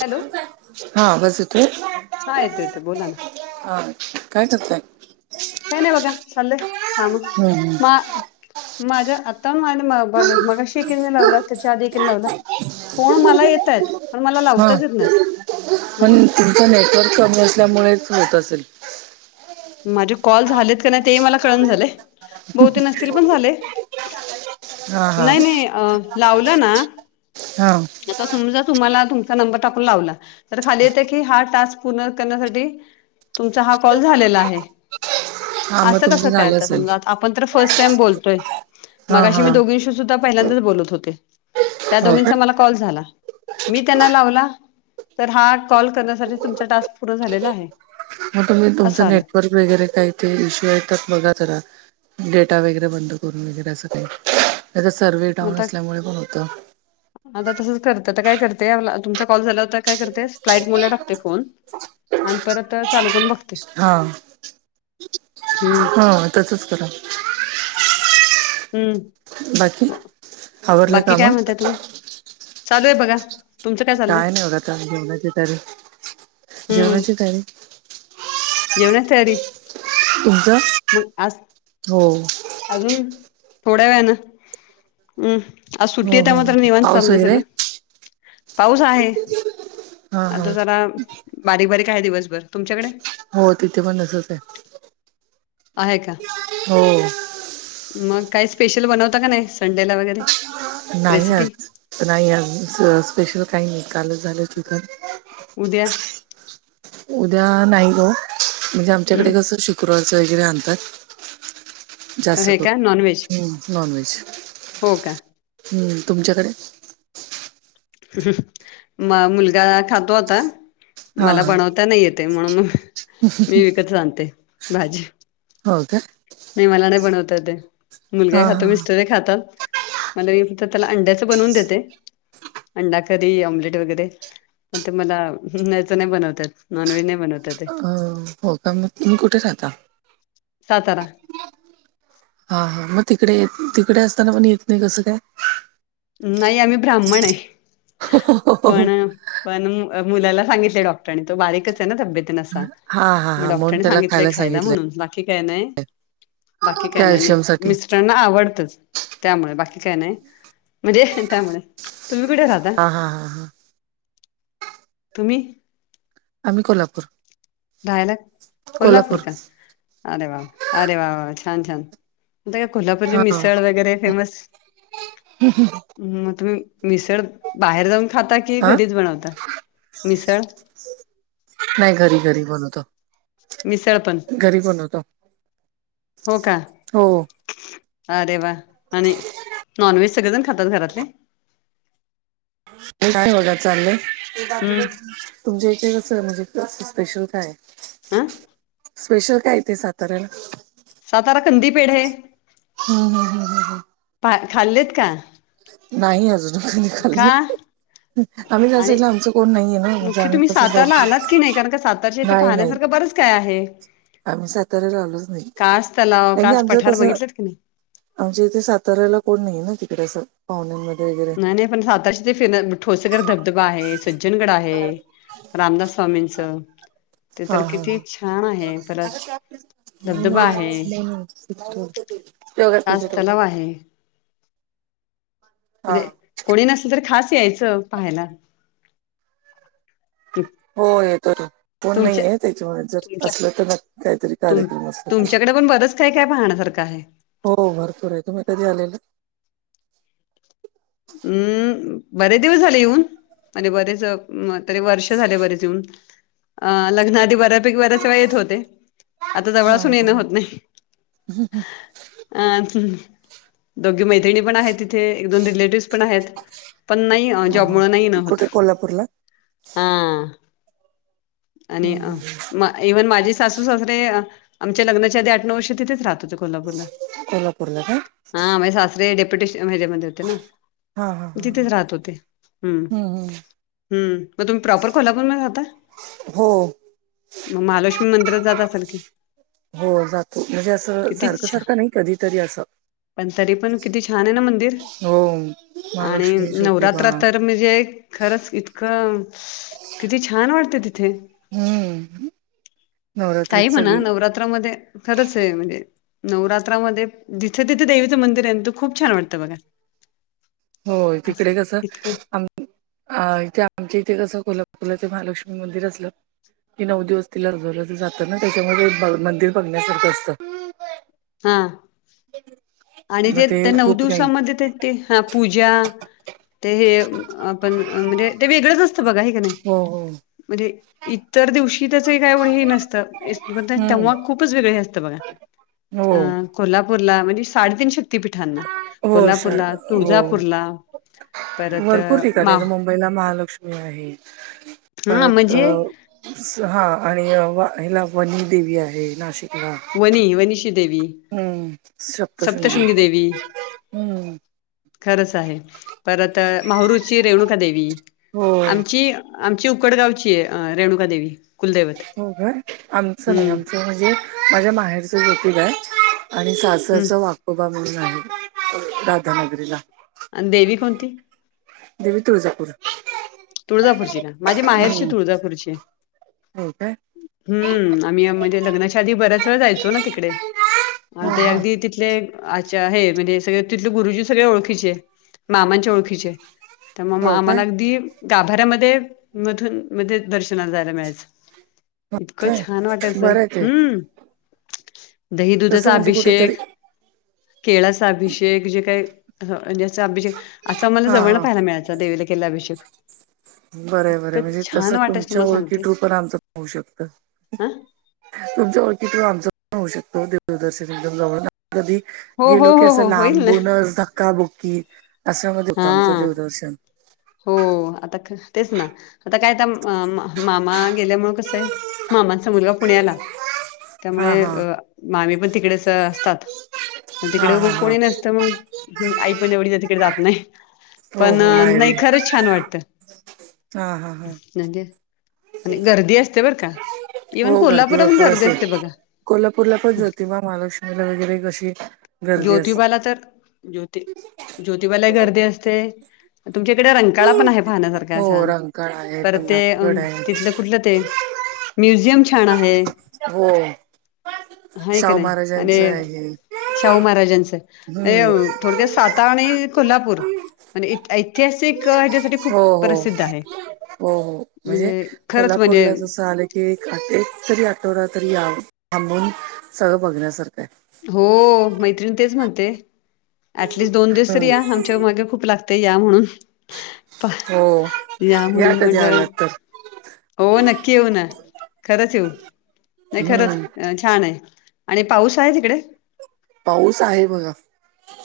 Hello हा बसतू हा येतो येतो बोला ना. अ काय करताय? काही नाही बघा संले थांम हम्म. मा. माझ्या आता माझ मगाशीिकन लावला त्याच्या आधी किन लावला. फोन मला येतात. हां म्हणजे पण तुमचं नेटवर्क कमी असल्यामुळेच होत असेल. माझे कॉल झालेत का नाही ते मला कळून झाले बहते नसतील पण झाले. हा हा नाही नाही अ लावलं ना. हा. आता समजा तुम्हाला तुमचा नंबर टाकून लावला? तर खाली येत की हा टास्क पूर्ण करण्यासाठी! तुमचा हा कॉल झालेला आहे हा मग अस कस तुमचं कय झालं असेल समजा आ. आपण तर फर्स्ट टाइम बोलतोय मग हा अशी हा मी दोघींशी सुद्धा पहिल्यांदाच बोलत होते. त्या हो का दोघींचा मला कॉल झाला मी त्यांना लावला. तर हा कॉल करण्यासाठी तुमचा टास्क पूर् झालेला आहे. मग तुम्ही असं तुमचं आलं नेटवर्क वगैरे काय ते इशू येतात बघा जरा. डेटा वगैरे बंद करून वगैरे असं काही सर्व मग डाऊन आता असल्यामुळे पण होतं. [unintelligible] आता तसंच करते आता काय करते तुमचा कॉल झाला होता काय करते फ्लाईट मुला टाकते फोन. आणि परत चालू करून बघ. हा. हम्म. हो तसंच करा? हम्म बाकी आवरलं बाकी काय काम म्हणता तुम्ही चालू आहे बघा. तुमचं चाललंय? काय नाही होतता जेवणाची तरी! हम्म जवणा तयारी तुमचा मग आज हो. अजून थोड्या वेळान हम् असू. हो कता हो. मात्र निेवण पाऊस चाललंय वगैरे सगळं पाऊस आहे. हा हा आता जरा बारीक बारीक आहे दिवसभर तुमच्याकडे. हो तिथे पण असच आहे. आहे का? हम्म. मग काय स्पेशल बनवता का नाही संडेला वगैरे. नाही आज रेसिपी नाही आज स्पेशल काही नाही कालच झालं चिकन उद्या उद्या नाही ग म्हणजे आमच्याकडे हम्म कसं शुक्रवारच वगैरे आणतात. जास्त हे कर का नॉनव्हेज नाॉन वेज हो का हम्म तुमच्याकडे म मुलगा खातो आता हां मला हां बनवता नाही येते म्हणून मी विकत राते भाजी हो का मे मला नाही बनवत ते मुलगा खातो हां मिस्तर खातात मला त्याला अंड्याच बनवून देते अंडाकरी ऑमलेट वगैरे म ते मला वचं नाही बनवतात नॉन व्हेज नाही बनवत ते हां हो का मग तुम्ही कुठे राहता स तार हा हा मग तिकडेेत तिकडे असताना पण येत नाही कसं काय नाही आम्ही ब्राह्मण आहे हो हो पण हो पण मुलाला सांगितले डॉक्टरांनी तो बारीकच आहे ना तब्येत. हा हा म हा म्हणून डॉक्टरांनी त्याला सांगितलंय खायला म्हणून सांगितलंय काय नाही. बाकी काय नाही नाही कॅल्शियम साठी मिस्रांना आवडतच त्यामुळे बाकी काय नाही. म्हणजे त्यामुळे तुम्ही कुठे राह. हा हा हां हां तुम्ही आम्ही कोल्हापूर राहायला कोल्हापूर का अरे वा वा अरे वा वा छान छान ता का कोल्हापूरची हा मिसळ वगैरे फेमस मग तुम्ही मिसळ बाहेर जाऊन खाता की हा घरीच बनवता मिसळ नाही घरी घरी बनवतो मिसळपण घरीब नवतो हो का हो अरे वा आणि नॉनव्हेज सगळे जण खातात घरातले काय होला चाललंय हम्म तुमच्या इथे कसं म्हणजें स्पेशल काय आं स्पेशल काय ते साताऱ्याला सातारा खंदी पेढ हे हम् हम हम हम हम खाल्लेत का नाही अजून नि का खाली आणि म्हणजे मुख्य आम्ही तुम्ही कसं सातार्याला आलात दार्जिलिंग की नाही कारण का साताराच्या इथे नाही नाही पाहण्यासारखं बरच काय आहे आम्ही साताऱ्या राहिलोच नाही कास तलाव कार की कास आमचं पठार कसं बघितलेत की नाही आमच्या इथे साताऱ्याला कोण नाहीये ना तिकडे असं पाहण्यामध्ये नाही नाही पण सातश ते फिर ठोसगर धबधबा आहे सज्जनगड आहे रामदास स्वामींचं ते हा तर हा किती छान आहे पर ोगच कास ठ तलाव आहे हा म्हणजे कोणी नसलं तर खास यायचं पाहायला हो येतो कोण नाही तुमच्या आहे त्याच्यामुळे जर तुमच्या असलं तर नक्की काहीतरी तुम कार्यक्रम असला तर तुमच्याकडे पण बरंच काय काय पाहण्यासारखं आहे हो भरपूर आहे तुम्ही कधी आलेला हम्म बरेच दिवस झाले येऊन आणि बरेच तरी वर्षं झाले बरेच येऊन आ लग्नाआधी बरेच वेळा येत होते आता जवळ हा असुन हा येण हा होत नाही. अ दोघी मैत्रिणी पण आहे तिथे एक दोन रिलेटिव पण आहेत पण नाही हा जॉबमुळे नाही येन हा होत. कुठे कोल्हापूरला हा आणि हम्म, अ हम्म, हम्म. म इव्हन माझी सासू ससरे आमच्या लग्नाच्या आधी आठ नऊ वर्षे तिथेच राहत होत. कोल्हापुरला कोल्हापूरला का हा म्हणजे सासरे डेप्युटेशन मध्ये होते ना. हा हा हा तिथेच हा. राहत होते हम्म हम्म मग तुम्ही प्रॉपर कोल्हापूर मध्ये राहता. हो. मग महालक्ष्मी मंदिरात जात असाल की हो जातो म्हणजे असं किती सारखं छान सारखं नाही कधीतरी असं. पण तरी पण किती छान आहे ना मंदिर. हो. आणि महालक्ष्मी ज्योतिबा नवरात्रात तर म्हणजे खरंच इतकं किती छान वाटते तिथे हम्म काही नवरात्रीत म्हणा सगळी नवरात्रामध्ये खरंच आहे म्हणजे नवरात्रामध्ये जिथे तिथे देवीचं मंदिर आहे तिथ खूप छान वाटतं बघा. होय तिकडे असं कसं इतकं आ. अ इथे आमच्या इथे कस कोल्हापूर ते महालक्ष्मी मंदिर असलं. कि नऊ दिवस तिला सजवलं जातं ना त्याच्यामध्ये मंदिर बघण्यासारखं असतं. हा. आणि मग जे ते नऊ खूप काही दिवसामध्ये ते ते हा पूजा ते हे आपण म्हणजे ते वेगळंच असतं बघा हे कनी हो हो. म्हणजे इतर दिवशी त्याचही काय एवढ हे नसतं. हम्म तेव्हा खूपच वेगळे असतं बघा हो अ कोल्हापूरला म्हणजे साडेतीनशे शक्तीपीठांना हो शाळ कोल्हापूरला हो तुळजापूरला परत भरपूर ठिकाणी मा आ मुंबईला महालक्ष्मी आहे हा परत म्हणजे हा आणि वा ह्याला वनी देवी आहे नाशिकला वनी वनीषी देवी सप्तशृंगी देवी हम्म खरंच आहे परत माहुरूची रेणुका देवी हो आमची आमची उकडगावची आहे रेणुकादेवी हो का आमच नाही आमचं म्हणजे माझ्या माहेरच जोतिबा आहे आणि सा. हम्म अस वाकोबा म्हणून आहे राधानगरीला आणि देवी कोणती? देवी तुळजापूर तुळजापूरची का माझी माहेरची हम्म तुळजापूरची आहे. हो काय हम्म आम्ही म्हणजे लग्नाच्या आधी बऱ्याच वेळा जायचो. ना तिकडे हा आणि ते हा अगदी तिथले. अच्छा हे म्हणजे सगळ तिथले गुरुजी सगळ ओळखीचे आहे मामांच्या ओळखीचे. तर मग हो आम्हाला काय अगदी गाभाऱ्यामध्ये मधून मध्ये दर्शनाला जायला मिळायचं. इतकं काय छान वाटायचं बरं आहे ते हम्म. दही तसं दुधाचा म्हणजे कुठेतरी अभिषेक केळाचा अभिषेक जे काय? असं अभिषेक असा आमला हा जवळला हा पाहायला मिळायचा देवीचा केलेला अभिषेक बरं बरं इतकं म्हणजे छान तसं वाटायचं तुमच्या तुम्हाला ओळखी सांगते टु पण आमचं होऊ शकतय. हा तुमच्या‌ ओळख टु कि आमच पण होऊ शकत देवदर्शन जवळ कधी हो गेलो हो की हो असं हो होईल ना लांबूनच धक्काबुक्की असं म होतो आमचं हा. देवदर्शन हो आता तेच ना आता काय? अ मामा गेल्यामुळे कसं आहे मामांचा मुलगा पुण्याला हा त्यामुळे हा अ मामी पण तिकडेच असतात हा तिकडे हा मग हा कोणी नसतं मग त्याच्या मुळ आई पण एवढी त्याच्याकड जात नाही, हो पण हो नाही मायरे खरंच छान वाटत. हा हा हा म्हनजे आणि गर्दी असते बरं का. इव्हन हो कोल्हापुर पण भरपूर गर्दी असेल. असते बघा. कोल्हापूरला पण ज्योतिबा, महालक्ष्मीला वगैरे कशी गर्दी असते. ज्योतिबाला ज्योती देवाला गर्दी असते. तुमच्याकडे रंकाळा पण आहे पाहण्यासारखा हो असा रंकाळा आहे परत ते पन्हाळगड आहे. तिथलं ते म्युजियम छान आहे. हो हाय का शाहू नाय? अन महाराजांचं आहे शाहू महाराजांच अ हम्म थोडक्यात सातारा आणि कोल्हापूर आणि ऐतिहासिक हच्यासाठी हो हो हो हो म्हणजे खरंच म्हणजे कोल्हापूरला जस आलं ते एक एक तरी आठवडा तरी थांबून, सगळं बघण्यासारखं आहे. हो मैत्रिण तेच म्हणते ऍटलिस्ट दोन दिवस तरी या हम्म हम् च्यामागे खूप लागते या म्हणून, हो या म्हणून कधी म्हटलं आलात तर हो नक्की येऊ ना खरंच येऊ. नाही खरंच हम्म अ छान आहे आणि पाऊस आहे तिकडे? पाऊस आहे बघा,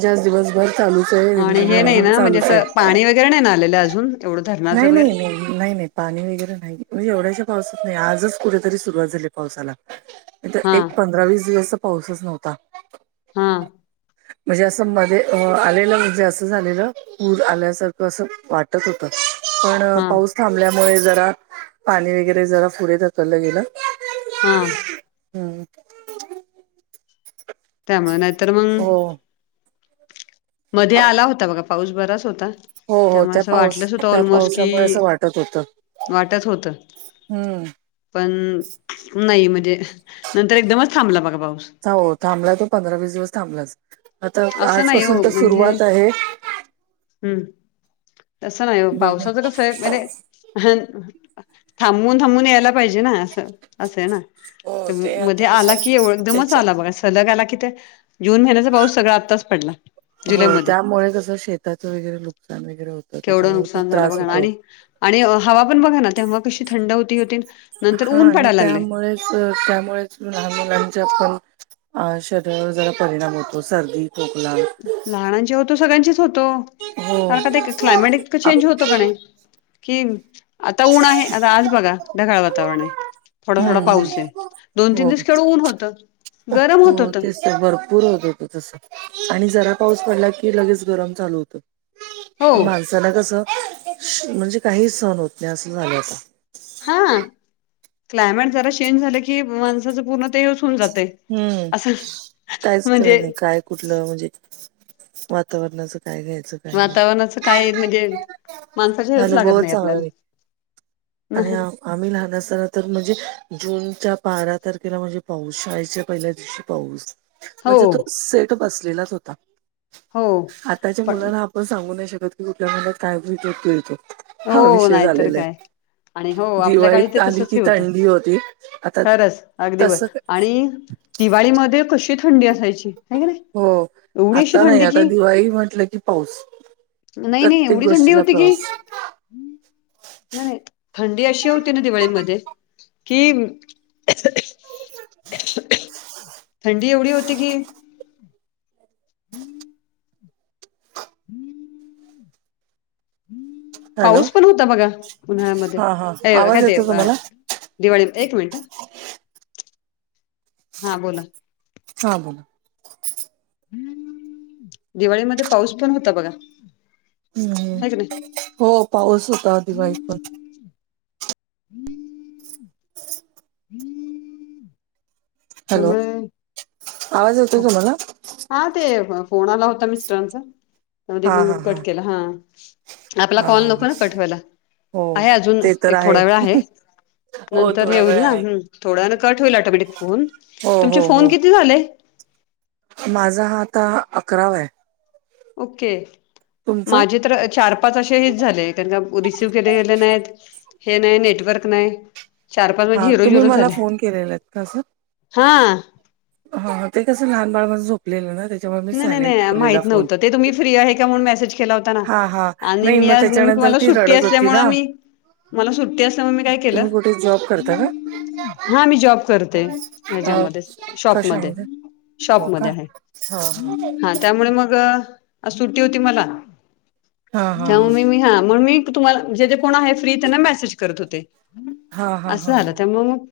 ज्यात दिवसभर चालूच आहे, रिमझिम रिमझिम चालूच आहे. [unintelligible] नहींना आले अजून? एवढं धरणाचं नाही वगैरे नाही. नाही नाही पाणी वगैरे नाही म्हणजे एवढ्याशा पावसात नाही आजच कुठेतरी सुरुवात झाली पावसाला. इथ हा एक पंधरा वीस दिवसतर पाऊसच नव्हता. हा. म्हणजे असं मध्ये अ आलेलं म्हणजे असं झालेलं पूर आल्यासारखं असं वाटत होतं पण हा पाऊस थांबल्यामुळे जरा पाणी वगैरे जरा पुढे धकललं गेलं. हा. हम्. त्यामुळे, नाहीतर मग हो मध्ये आला होता बघा पाऊस बराच होता. हो हो त्यामुळे त्या असं पावस वाटलंच होतं त्या ऑलमोस्ट कि पावसामुळे असं वाटत होत. वाटत होतं हम्म. पण नाही म्हणजे नंतर एकदमच थांबला बघा पाऊस. हो थांबलाय तो पंधरा वीस दिवस थांबलाच, आता असं नाही आजपासून हो तर म्हणजे सुरुवात आहे. हम्म. तसं नाही ओ बघ पावसाचं कस आहे म्हणजे? हं, थांबून थांबून यायला पाहिजे ना असं असं ना हो तर ते आता मध्ये कसं आला आहे की एव एकदमच त्याच्या आला बघा. सलग आला कि ते, जून महिन्याचा पाऊस सगळा आत्ताच पडला. हो जुलैमध्ये त्यामुळे कसं शेताचं वगैरे नुकसान वगैरे होतं केवढं त्याच्यामुळे खूप नुकसान झालं त्रास बघा ना होतो. आणि आणि हवा पण बघा ना तेव्हा कशी थंड होतीन होती नंतर ऊन पडायला लागलय. च त्यामुळेच लहान मुलांच्या पण आ शरीरावर जरा परिणाम होतो, सर्दी खोकला लहानांच्या होतो, सगळ्यांचेच होतो हो कारण का ते क्लायमेट कि आप चेंज होतो का नाही? कि आता ऊन आहे आता आज बघा, ढगाळ वातावरण आहे. थोडा थोडा हम्म पाऊस आहे, दोन तीन हो दिवस केवड ऊन होत, गरम होत हो होत. तेच भरपूर होत होत तस आणि जरा पाऊस पडला की लगेच गरम चालू होतं. हो माणसाला कस म्हणजे काही सण होत नाही अस झालय आता. हा क्लायमेट जरा चेंज झालं की, माणसाचं पूर्ण ते हेच होवून जातय. हम्म. असं कायच म्हणजे कळत नाही, काय कुठलं म्हणजे वातावरणाचं काय घ्यायचं काय नाही. वातावरणाचं काय म्हणजे माणसाच्या हेळच लागत अनुभवच नाही चांगला आपल्याला आणि ना आम्ही लहान असताना तर म्हणजे जूनच्या बारा तारखेला म्हणजे पावसाळ्या पहिल्या दिवशी पाऊस म्हणजे हो तो सेट बसलेलाच होता. हो आताच्या पण मुलांना आपण सांगू नाही शकत की कुठल्या मनात काय [unintelligible] येतोय तो हो हा विषय नाहीतर झालेला काय आहे. आणि हो आपल्या काळी दिवाळीत ते आली तसच की हे होतं थंडी होती आता खरंच अगदी तस बर आणि दिवाळीमध्ये कशी थंडी असायची. की नाही हो एवढी अशी आता नाही थंडी आता की दिवाळी म्हटलं की पाऊस प्रत्येक गोष्टीला पाऊस ह् नाही नाही थंडी अशी होती ना दिवाळीमध्ये कि थंडी एवढी होती की हम्म हम्म हॅलो पाऊस पण होता बघा उन्हाळ्यामध्ये हा हा अ काय आवाज ते येतो तुम्हाला दिवाळीत एक मिनिट ह हा बोला हा बोला दिवाळीमध्ये पाऊस पण होता बघा हम्म आहे की नाही हो पाऊस होता आधी दिवाळीत पण हम्म हम्म हॅलो त्यामुळे आवाज हा येतोय तुम्हाला? हा ते फोन आला होता मिस्टरांचा त्यामध्ये हा मग हा कट केला हा. आपला हा हा कॉल नको ना कट व्हायला हो आहे अजून ते तर एक थोडा वेळ आहे. हो नंतर हे थोडा होईल वेळ ना आहे थोडा ना कट होईल ऑटोमॅटिक फोन हो तुमचे हो फोन हो किती झाले? माझा हा आता अकरावा आहे. ओके तुमचं माझे तर चार पाच असे हेच झाले. कारण का रिसीव्ह केले गेले नाहीत. हे नाही नेटवर्क नाही. चार- पाच म्हणजे हा तुम्ही हिरोजिरो मला झाले फोन केलेला आहेत का असं हा. हा ते कसं लहान बाळ माझं झोप नाही नाही नाही माहित नव्हत ते तुम्ही फ्री आहे का म्हणून मेसेज केला होता ना हा हा आणि नाही मी मग आज त्याच्यानंतर मला ती सुट्टी रडत होती असल्यामूळ ना मी मला सुट्टी असल्यामूळ मी काय केलं तुम्ही कुठे जॉब करता का? हा मी जॉब करते अ ह्यच्यामध्ये शॉपमध्ये कशामध्ये शॉप हो का? मध्ये आहे. हा हा. त्यामुळे मग आज सुट्टी होती मला हा हा त्यामुळे मी मी हा म्हणून मी तुम्हाला जे जे कोण आहे फ्री त्यांना मेसेज करत होते हा हा हा अस हा झालं हा त्यामूळ मग